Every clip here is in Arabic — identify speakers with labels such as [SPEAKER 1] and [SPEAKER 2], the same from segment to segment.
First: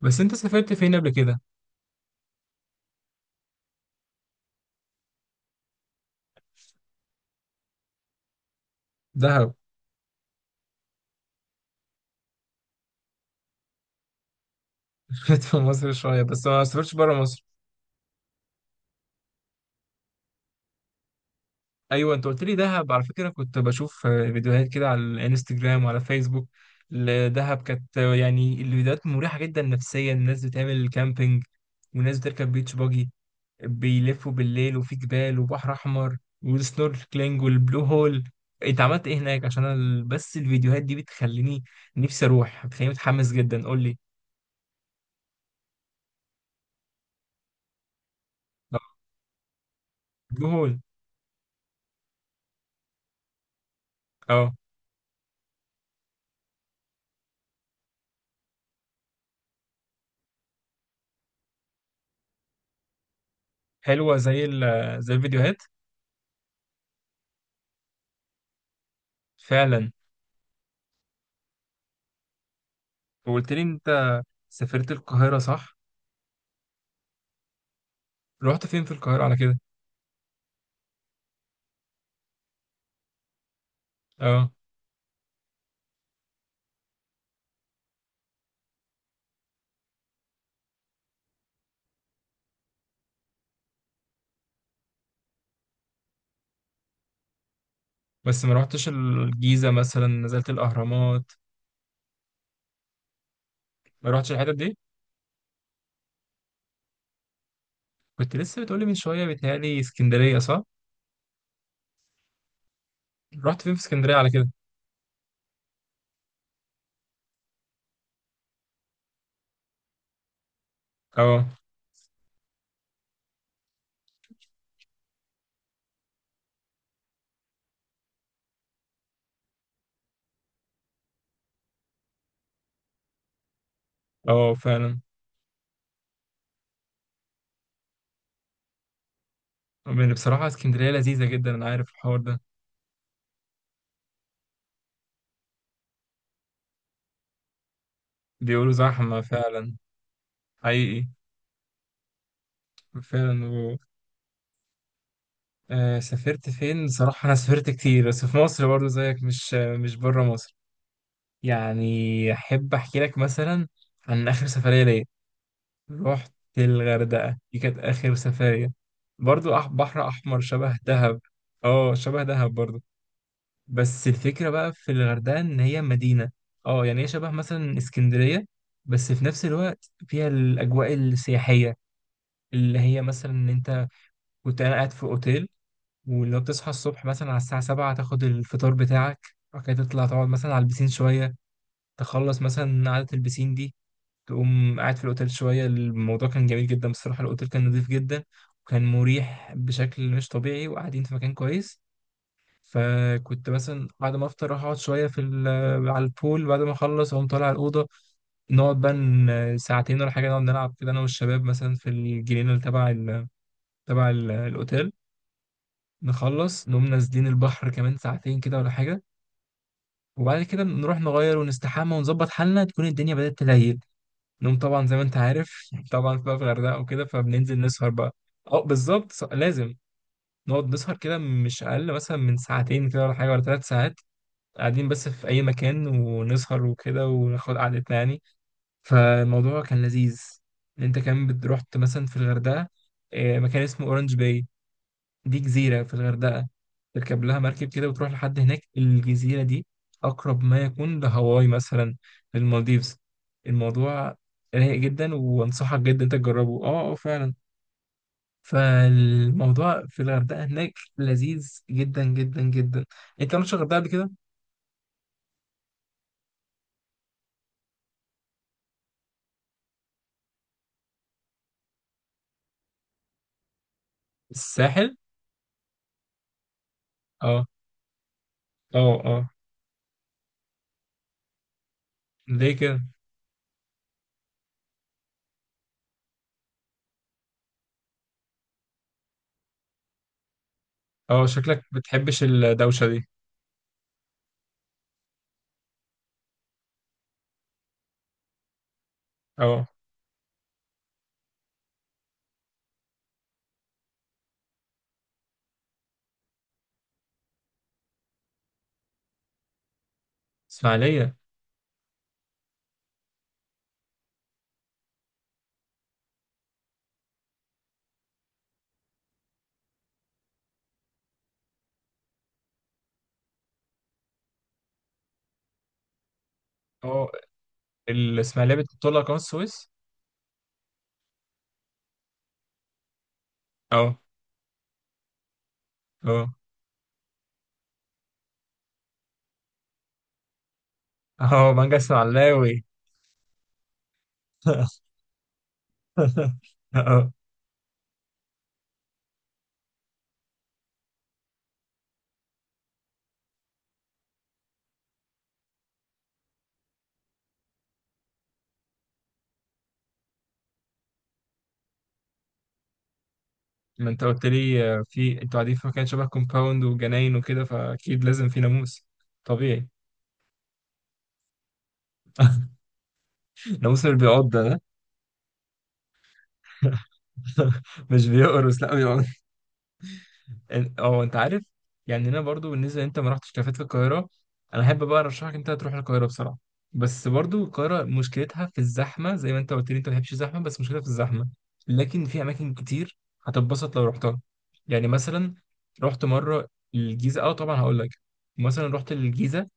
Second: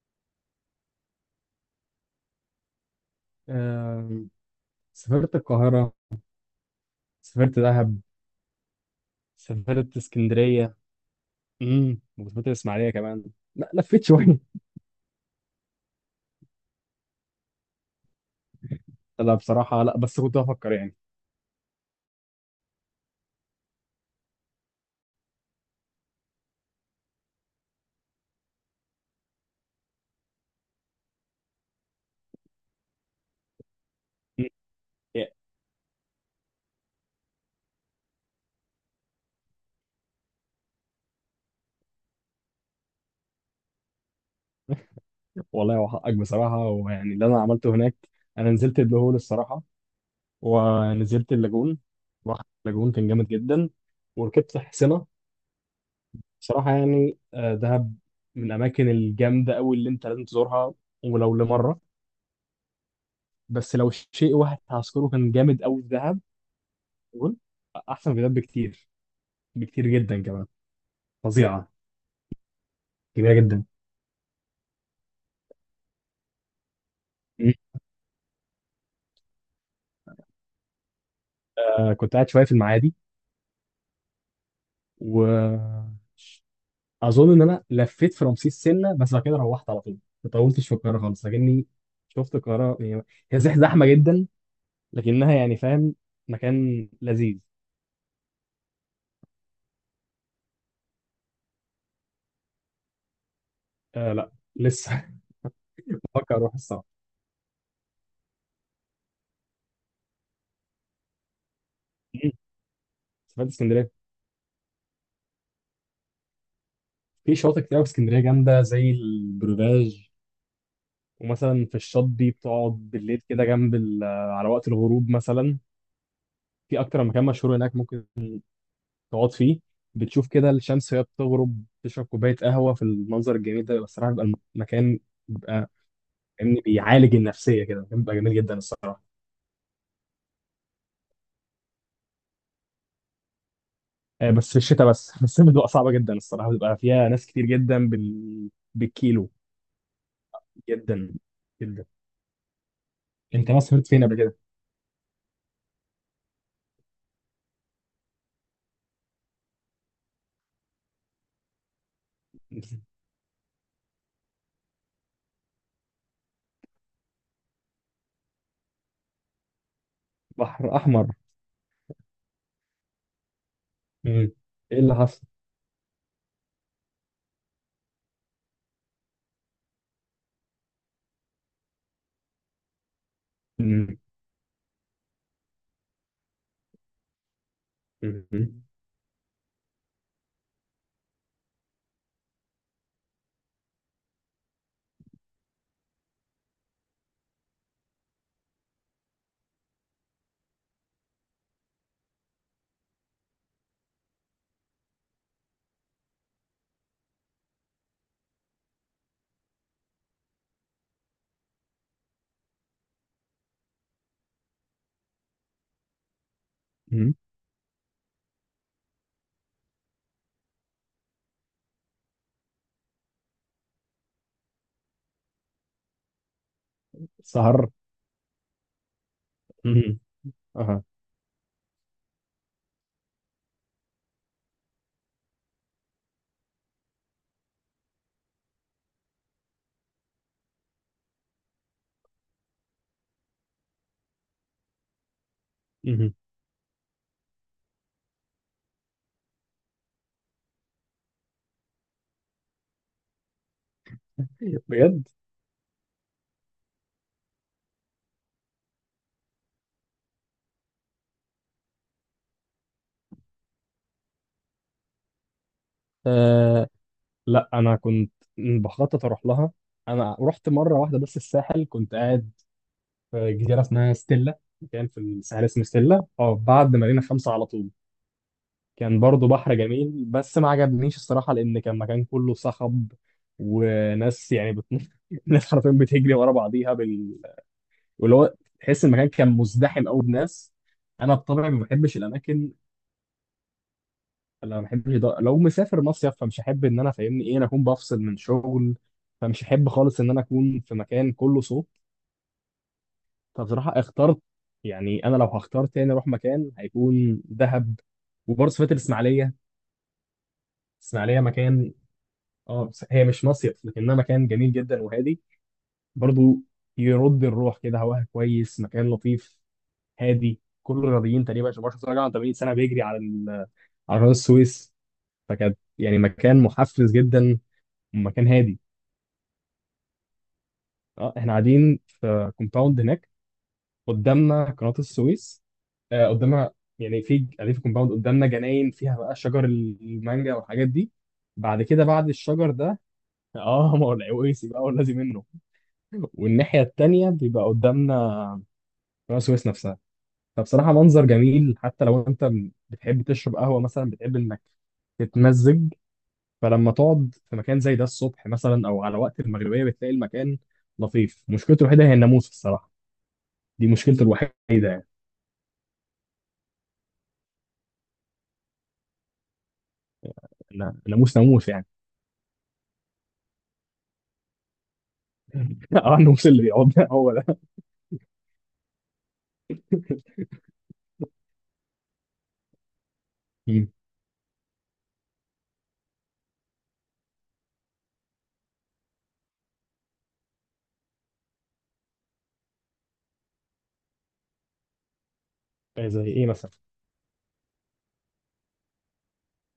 [SPEAKER 1] بس انت سافرت فين قبل كده؟
[SPEAKER 2] آم، سافرت القاهرة. سافرت دهب.
[SPEAKER 1] دهب.
[SPEAKER 2] سافرت اسكندرية. وسافرت الإسماعيلية كمان. لا، لفيت شوية.
[SPEAKER 1] سافرت في مصر شوية بس ما سافرتش بره مصر.
[SPEAKER 2] لا، بصراحة لا، بس كنت بفكر يعني.
[SPEAKER 1] ايوه، انت قلت لي دهب. على فكرة كنت بشوف فيديوهات كده على الانستجرام وعلى فيسبوك لدهب. كانت يعني الفيديوهات مريحة جدا نفسيا. الناس بتعمل كامبينج، وناس بتركب بيتش باجي، بيلفوا
[SPEAKER 2] مم.
[SPEAKER 1] بالليل، وفي
[SPEAKER 2] يعني،
[SPEAKER 1] جبال وبحر احمر، والسنوركلينج والبلو هول. انت عملت ايه هناك؟ عشان أنا بس الفيديوهات دي بتخليني نفسي اروح، بتخليني متحمس جدا، قول لي.
[SPEAKER 2] والله وحقك بصراحة، ويعني اللي أنا عملته هناك. أنا نزلت البلو هول الصراحة،
[SPEAKER 1] البلو هول،
[SPEAKER 2] ونزلت اللاجون. رحت اللاجون، كان جامد جدا.
[SPEAKER 1] اه.
[SPEAKER 2] وركبت حصينة. بصراحة يعني، دهب من الأماكن الجامدة أوي اللي أنت لازم تزورها ولو لمرة. بس لو
[SPEAKER 1] حلوة
[SPEAKER 2] شيء واحد هذكره
[SPEAKER 1] زي
[SPEAKER 2] كان
[SPEAKER 1] الفيديوهات.
[SPEAKER 2] جامد أوي في دهب. قول. احسن فيديوهات بكتير. بكتير
[SPEAKER 1] فعلا.
[SPEAKER 2] جدا كمان. فظيعه. جميله
[SPEAKER 1] وقلت لي
[SPEAKER 2] جدا.
[SPEAKER 1] انت سافرت القاهرة، صح؟
[SPEAKER 2] مم.
[SPEAKER 1] رحت فين في القاهرة على كده؟
[SPEAKER 2] كنت قاعد شويه في المعادي.
[SPEAKER 1] اه.
[SPEAKER 2] واظن ان انا لفيت في رمسيس سنه، بس بعد كده روحت على طول. ما طولتش في القاهره خالص، لكني شفت القاهره. يعني هي زحمه جدا، لكنها يعني، فاهم، مكان لذيذ.
[SPEAKER 1] بس ما رحتش الجيزة مثلا، نزلت الأهرامات؟ ما
[SPEAKER 2] آه، لا
[SPEAKER 1] رحتش الحتت دي؟
[SPEAKER 2] لسه. بفكر اروح الصراحه.
[SPEAKER 1] كنت لسه بتقولي من شوية، بيتهيألي اسكندرية صح؟
[SPEAKER 2] مم. سافرت
[SPEAKER 1] رحت فين في
[SPEAKER 2] اسكندريه.
[SPEAKER 1] اسكندرية على كده؟
[SPEAKER 2] في شواطئ كتير أوي في اسكندريه جامده، زي البروفاج.
[SPEAKER 1] اه
[SPEAKER 2] ومثلا في الشط دي بتقعد بالليل كده جنب على وقت الغروب مثلا. في اكتر مكان مشهور هناك ممكن تقعد فيه، بتشوف كده الشمس وهي بتغرب، تشرب كوبايه قهوه في المنظر الجميل ده، بيبقى الصراحه بيبقى
[SPEAKER 1] اه
[SPEAKER 2] المكان،
[SPEAKER 1] فعلا.
[SPEAKER 2] بيبقى فاهمني، بيعالج النفسيه كده. المكان بيبقى جميل جدا الصراحه.
[SPEAKER 1] يعني بصراحة اسكندرية لذيذة جدا، أنا عارف الحوار ده.
[SPEAKER 2] بس في الشتاء بس. في الصيف بتبقى صعبه جدا الصراحه، بتبقى فيها ناس كتير جدا
[SPEAKER 1] بيقولوا زحمة
[SPEAKER 2] بالكيلو.
[SPEAKER 1] فعلا. حقيقي.
[SPEAKER 2] جدا جدا.
[SPEAKER 1] فعلا
[SPEAKER 2] انت ما
[SPEAKER 1] و...
[SPEAKER 2] سافرت فين قبل كده؟
[SPEAKER 1] سافرت فين؟ بصراحة أنا سافرت كتير بس في مصر برضه زيك، مش بره مصر. يعني أحب أحكي لك مثلا عن آخر سفرية ليا. رحت الغردقة، دي كانت آخر سفرية. برضو بحر أحمر
[SPEAKER 2] بحر
[SPEAKER 1] شبه
[SPEAKER 2] احمر.
[SPEAKER 1] دهب. اه شبه دهب برضو. بس
[SPEAKER 2] مم.
[SPEAKER 1] الفكرة بقى
[SPEAKER 2] ايه
[SPEAKER 1] في
[SPEAKER 2] اللي حصل؟
[SPEAKER 1] الغردقة إن هي مدينة. اه يعني هي شبه مثلا اسكندرية، بس في نفس الوقت فيها الأجواء السياحية، اللي هي مثلا إن أنت...
[SPEAKER 2] مم.
[SPEAKER 1] كنت أنا قاعد في أوتيل، ولو بتصحى الصبح مثلا على الساعة 7، تاخد
[SPEAKER 2] مم.
[SPEAKER 1] الفطار بتاعك، وبعد كده تطلع تقعد مثلا على البسين شوية، تخلص مثلا قعدة البسين دي، تقوم قاعد في الأوتيل شوية. الموضوع كان جميل جدا بصراحة. الأوتيل كان نظيف جدا، وكان مريح بشكل مش طبيعي، وقاعدين في مكان كويس. فكنت مثلا بعد ما أفطر أروح أقعد شوية على البول، بعد ما أخلص أقوم طالع على الأوضة، نقعد بقى ساعتين ولا حاجة، نقعد نلعب كده أنا والشباب مثلا في الجنينة اللي الأوتيل. نخلص نقوم
[SPEAKER 2] مم.
[SPEAKER 1] نازلين البحر كمان ساعتين كده ولا حاجة. وبعد كده نروح نغير ونستحمى ونظبط حالنا، تكون الدنيا بدأت تليل. نوم طبعا زي ما انت عارف. طبعا بقى في الغردقه وكده، فبننزل
[SPEAKER 2] سهر.
[SPEAKER 1] نسهر بقى. اه بالظبط. لازم
[SPEAKER 2] مم.
[SPEAKER 1] نقعد
[SPEAKER 2] اها.
[SPEAKER 1] نسهر كده، مش اقل مثلا من ساعتين كده ولا حاجه، ولا 3 ساعات، قاعدين بس في اي مكان ونسهر وكده وناخد قعدتنا يعني. فالموضوع كان لذيذ. انت كمان رحت مثلا في الغردقه مكان اسمه اورنج باي، دي جزيرة في
[SPEAKER 2] مم.
[SPEAKER 1] الغردقة. تركب لها مركب كده وتروح لحد هناك. الجزيرة دي أقرب ما يكون لهاواي مثلا، للمالديفز. الموضوع رايق
[SPEAKER 2] بجد؟
[SPEAKER 1] جدا، وأنصحك جدا أنت تجربه. أه أه فعلا. فالموضوع في الغردقة هناك لذيذ جدا جدا جدا. أنت ما رحتش الغردقة قبل كده؟
[SPEAKER 2] لا، انا كنت بخطط اروح لها. انا رحت مره واحده بس، الساحل، كنت قاعد في جزيره اسمها ستيلا، مكان
[SPEAKER 1] الساحل؟
[SPEAKER 2] في الساحل اسمه ستيلا، اه بعد مارينا 5 على
[SPEAKER 1] أه.
[SPEAKER 2] طول. كان
[SPEAKER 1] أه أه.
[SPEAKER 2] برضو بحر جميل، بس ما عجبنيش الصراحه، لان كان مكان كله
[SPEAKER 1] ليه كده؟
[SPEAKER 2] صخب وناس يعني ناس حرفيا بتجري ورا بعضيها واللي هو، تحس المكان كان مزدحم قوي بناس. انا
[SPEAKER 1] أه
[SPEAKER 2] بطبعي ما
[SPEAKER 1] شكلك
[SPEAKER 2] بحبش
[SPEAKER 1] بتحبش
[SPEAKER 2] الاماكن.
[SPEAKER 1] الدوشة دي.
[SPEAKER 2] انا ما بحبش ده. لو مسافر مصيف فمش هحب ان انا، فاهمني، ايه، انا اكون بفصل من شغل، فمش
[SPEAKER 1] أه.
[SPEAKER 2] هحب خالص ان انا اكون في مكان كله صوت. فبصراحه اخترت، يعني انا لو هختار تاني اروح مكان هيكون دهب. وبرضه سافرت الاسماعيليه.
[SPEAKER 1] إسماعيلية.
[SPEAKER 2] الاسماعيليه مكان، اه، بس هي مش مصيف، لكنها مكان جميل جدا وهادي، برضه يرد الروح كده، هواها كويس، مكان لطيف هادي. كل الرياضيين تقريبا عشان برشلونه راجع عن 80 سنه بيجري على على قناه السويس. فكانت يعني مكان محفز
[SPEAKER 1] أه.
[SPEAKER 2] جدا، ومكان
[SPEAKER 1] الإسماعيلية
[SPEAKER 2] هادي.
[SPEAKER 1] بتطلع قناة السويس؟
[SPEAKER 2] اه، احنا قاعدين في كومباوند هناك،
[SPEAKER 1] أه.
[SPEAKER 2] قدامنا قناة السويس.
[SPEAKER 1] أه.
[SPEAKER 2] قدامنا، يعني في قاعدين في كومباوند، قدامنا جناين فيها بقى شجر المانجا والحاجات دي.
[SPEAKER 1] اهو
[SPEAKER 2] بعد
[SPEAKER 1] مانجا
[SPEAKER 2] كده بعد الشجر
[SPEAKER 1] اسماعيلاوي.
[SPEAKER 2] ده، اه، ما هو العويسي بقى والذي منه، والناحية
[SPEAKER 1] اهو.
[SPEAKER 2] التانية بيبقى قدامنا قناة السويس نفسها. فبصراحة منظر جميل. حتى لو انت بتحب تشرب قهوة مثلا، بتحب انك تتمزج، فلما تقعد في مكان زي ده الصبح مثلا او على وقت المغربية، بتلاقي المكان لطيف. مشكلته الوحيدة هي الناموس الصراحة، دي
[SPEAKER 1] ما
[SPEAKER 2] مشكلته
[SPEAKER 1] انت قلت
[SPEAKER 2] الوحيده
[SPEAKER 1] لي
[SPEAKER 2] يعني.
[SPEAKER 1] في انتوا قاعدين في مكان شبه كومباوند وجناين وكده، فاكيد لازم في ناموس طبيعي.
[SPEAKER 2] ناموس، ناموس يعني.
[SPEAKER 1] ناموس اللي بيعض ده.
[SPEAKER 2] اه، الناموس اللي بيقعدنا. هو ده.
[SPEAKER 1] مش بيقرص، لا. اه انت عارف يعني. انا برضو بالنسبه، انت ما رحتش كافيهات في
[SPEAKER 2] مم.
[SPEAKER 1] القاهره؟ انا احب بقى ارشحك انت تروح القاهره بصراحه، بس برضو القاهره مشكلتها في الزحمه، زي ما انت قلت لي انت ما بتحبش الزحمه، بس مشكلتها في الزحمه. لكن في اماكن كتير هتتبسط لو رحتها. يعني مثلا
[SPEAKER 2] إيه،
[SPEAKER 1] رحت
[SPEAKER 2] زي ايه
[SPEAKER 1] مره
[SPEAKER 2] مثلا؟
[SPEAKER 1] الجيزه، اه طبعا هقول لك. مثلا رحت الجيزه،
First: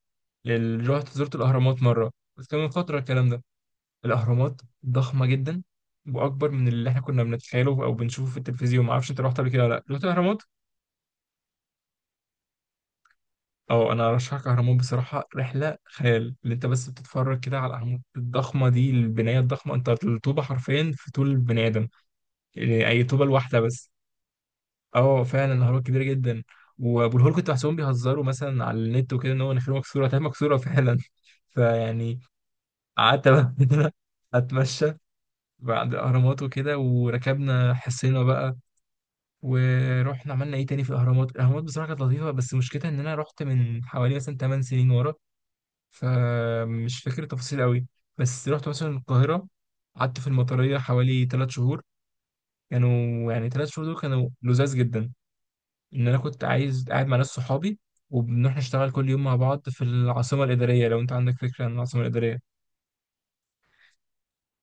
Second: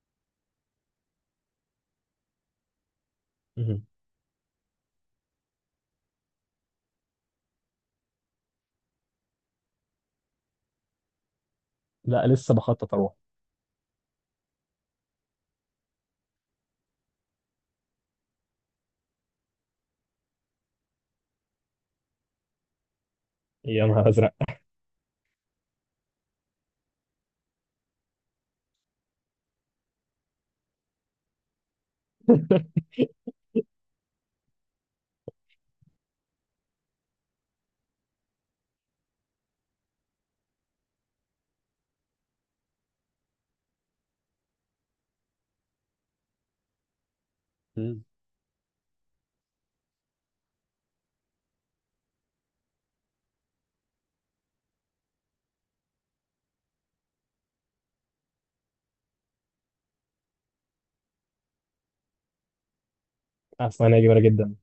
[SPEAKER 1] رحت زرت الاهرامات مره، بس كان من فتره الكلام ده.
[SPEAKER 2] مم.
[SPEAKER 1] الاهرامات ضخمه جدا، واكبر من اللي احنا كنا بنتخيله او بنشوفه في التلفزيون. ما اعرفش انت رحت قبل كده ولا لا، رحت الاهرامات
[SPEAKER 2] لا، لسه بخطط اروح.
[SPEAKER 1] او... انا ارشحك اهرامات بصراحه، رحله خيال. اللي انت بس بتتفرج كده على الاهرامات الضخمه دي، البنايه الضخمه، انت الطوبه حرفيا في طول البني ادم. يعني اي طوبه الواحده
[SPEAKER 2] يا
[SPEAKER 1] بس.
[SPEAKER 2] نهار ازرق!
[SPEAKER 1] اه فعلا الاهرامات كبيره جدا. وابو الهول كنت بحسهم بيهزروا مثلا على النت وكده، ان هو نخيل مكسوره. تمام، مكسوره فعلا. فيعني قعدت بقى كده، اتمشى بعد الاهرامات وكده، وركبنا حصينا بقى، ورحنا عملنا ايه تاني في الاهرامات. الاهرامات بصراحه كانت لطيفه، بس مشكلتها ان انا رحت من حوالي مثلا 8 سنين ورا، فمش فاكر التفاصيل قوي.
[SPEAKER 2] مم.
[SPEAKER 1] بس رحت مثلا القاهرة، قعدت في المطرية حوالي 3 شهور. كانوا يعني 3 شهور دول كانوا لذاذ جدا، إن أنا كنت عايز قاعد مع ناس صحابي، وبنروح نشتغل كل يوم مع بعض في العاصمة الإدارية. لو أنت عندك فكرة عن العاصمة الإدارية.
[SPEAKER 2] اسمعني، جميله جدا.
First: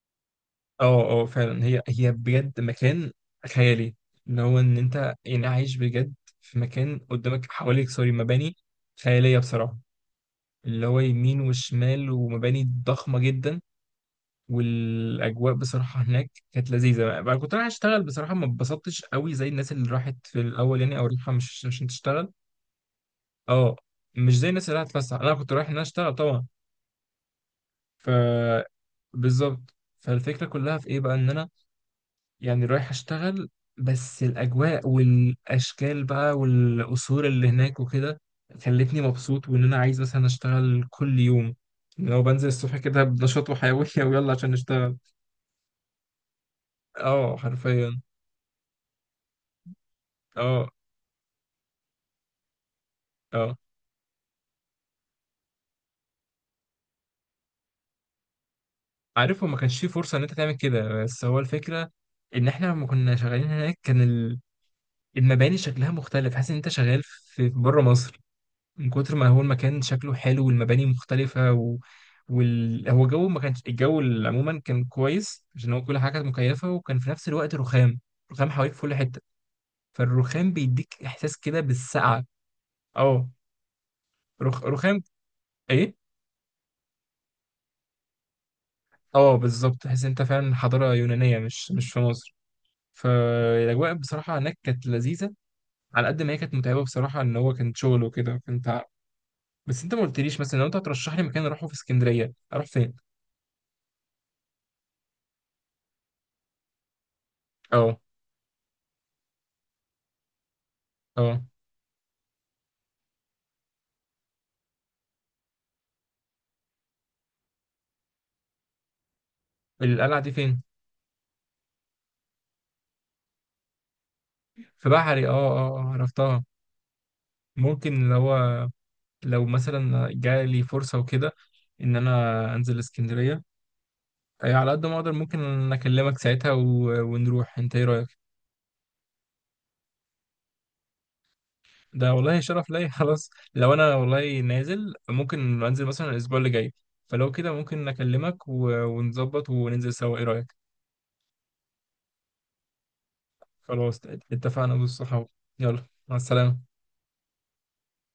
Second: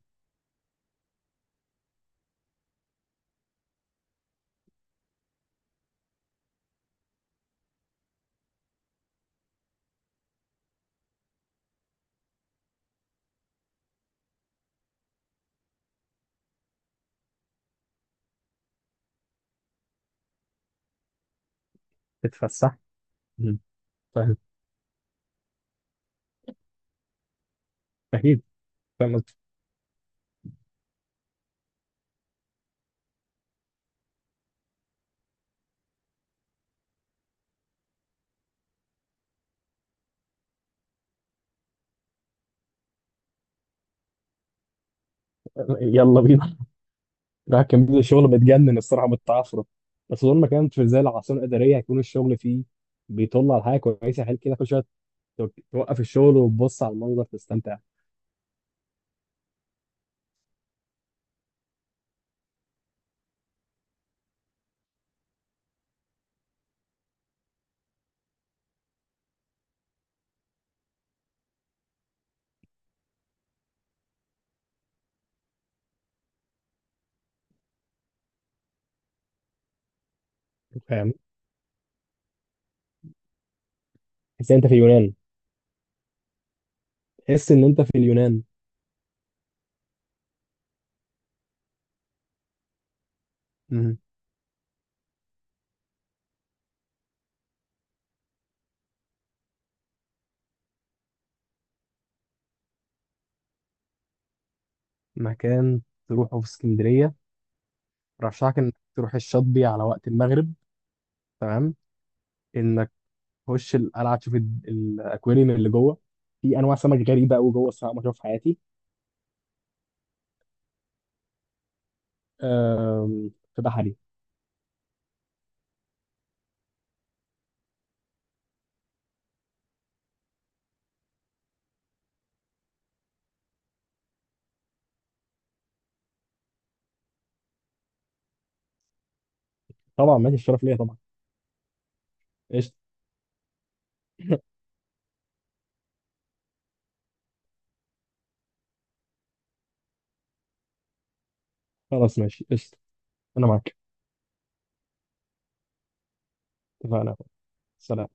[SPEAKER 1] اه اه فعلا هي بجد مكان خيالي. اللي هو إن أنت يعني عايش بجد في مكان قدامك، حواليك، سوري، مباني خيالية بصراحة، اللي هو يمين وشمال ومباني ضخمة جدا. والاجواء بصراحه هناك كانت لذيذه، بقى كنت رايح اشتغل بصراحه، ما اتبسطتش قوي زي الناس اللي راحت في الاول يعني، او رايحه مش عشان تشتغل.
[SPEAKER 2] تتفسح. مم.
[SPEAKER 1] اه.
[SPEAKER 2] فاهم.
[SPEAKER 1] مش زي الناس اللي راحت تفسح، انا كنت رايح ان انا اشتغل طبعا. ف...
[SPEAKER 2] اكيد. فاهم قصدي؟
[SPEAKER 1] بالظبط. فالفكره كلها في ايه بقى، ان انا يعني رايح اشتغل، بس الاجواء والاشكال بقى والقصور اللي هناك وكده خلتني مبسوط، وان انا عايز مثلا اشتغل كل يوم. لو بنزل الصبح كده بنشاط وحيويه ويلا عشان نشتغل.
[SPEAKER 2] يلا بينا.
[SPEAKER 1] اه
[SPEAKER 2] راح كان بيبدأ
[SPEAKER 1] حرفيا.
[SPEAKER 2] الشغل بتجنن الصراحه من التعثر، بس طول ما
[SPEAKER 1] اه
[SPEAKER 2] كانت في زي العاصمه الاداريه هيكون الشغل فيه بيطل
[SPEAKER 1] اه.
[SPEAKER 2] على حاجه كويسه، حلو كده كل شويه توقف الشغل وتبص على المنظر، تستمتع.
[SPEAKER 1] عارف، هو ما كانش فيه فرصة ان انت تعمل كده، بس هو الفكرة ان احنا لما كنا شغالين هناك، كان المباني شكلها مختلف، حاسس ان انت شغال في بره مصر، من كتر ما هو المكان شكله حلو والمباني مختلفة و... هو جو ما كانش عموما كان كويس عشان هو كل حاجة كانت مكيفة، وكان في نفس الوقت رخام، رخام حواليك في كل حتة. فالرخام بيديك
[SPEAKER 2] فاهم.
[SPEAKER 1] احساس كده بالسقعة. اه.
[SPEAKER 2] تحس ان انت في
[SPEAKER 1] رخام،
[SPEAKER 2] اليونان.
[SPEAKER 1] ايه.
[SPEAKER 2] تحس ان انت في اليونان.
[SPEAKER 1] اه بالظبط، تحس إن انت فعلا حضارة يونانية، مش في مصر. فالاجواء بصراحه هناك كانت لذيذه، على قد ما هي كانت متعبه بصراحه، ان هو كان شغل وكده، كنت بس انت ما قلتليش مثلا، لو انت هترشح لي مكان اروحه في اسكندريه، اروح فين؟
[SPEAKER 2] مكان تروحه في اسكندرية،
[SPEAKER 1] اه.
[SPEAKER 2] رشحك إنك تروح الشاطبي على وقت المغرب.
[SPEAKER 1] اه.
[SPEAKER 2] تمام، إنك تخش القلعة، تشوف الأكواريوم اللي جوه. في أنواع سمك غريبة أوي جوه، الصراحة ما أشوفها في حياتي.
[SPEAKER 1] القلعه دي فين؟
[SPEAKER 2] أم، في بحري.
[SPEAKER 1] في بحري. اه اه عرفتها. ممكن لو، لو مثلا جالي فرصه وكده ان انا انزل اسكندريه، أي على قد ما اقدر ممكن اكلمك ساعتها و... ونروح، انت ايه رايك؟
[SPEAKER 2] طبعا ماشي، الشرف ليا طبعا.
[SPEAKER 1] ده والله شرف
[SPEAKER 2] قشطة.
[SPEAKER 1] ليا. خلاص لو انا والله نازل، ممكن انزل مثلا الاسبوع اللي جاي. فلو كده ممكن اكلمك ونظبط وننزل سوا، ايه رايك؟
[SPEAKER 2] خلاص ماشي، قشطة. أنا معاك.
[SPEAKER 1] خلاص اتفقنا بالصحاب. يلا مع السلامه.
[SPEAKER 2] اتفقنا. سلام.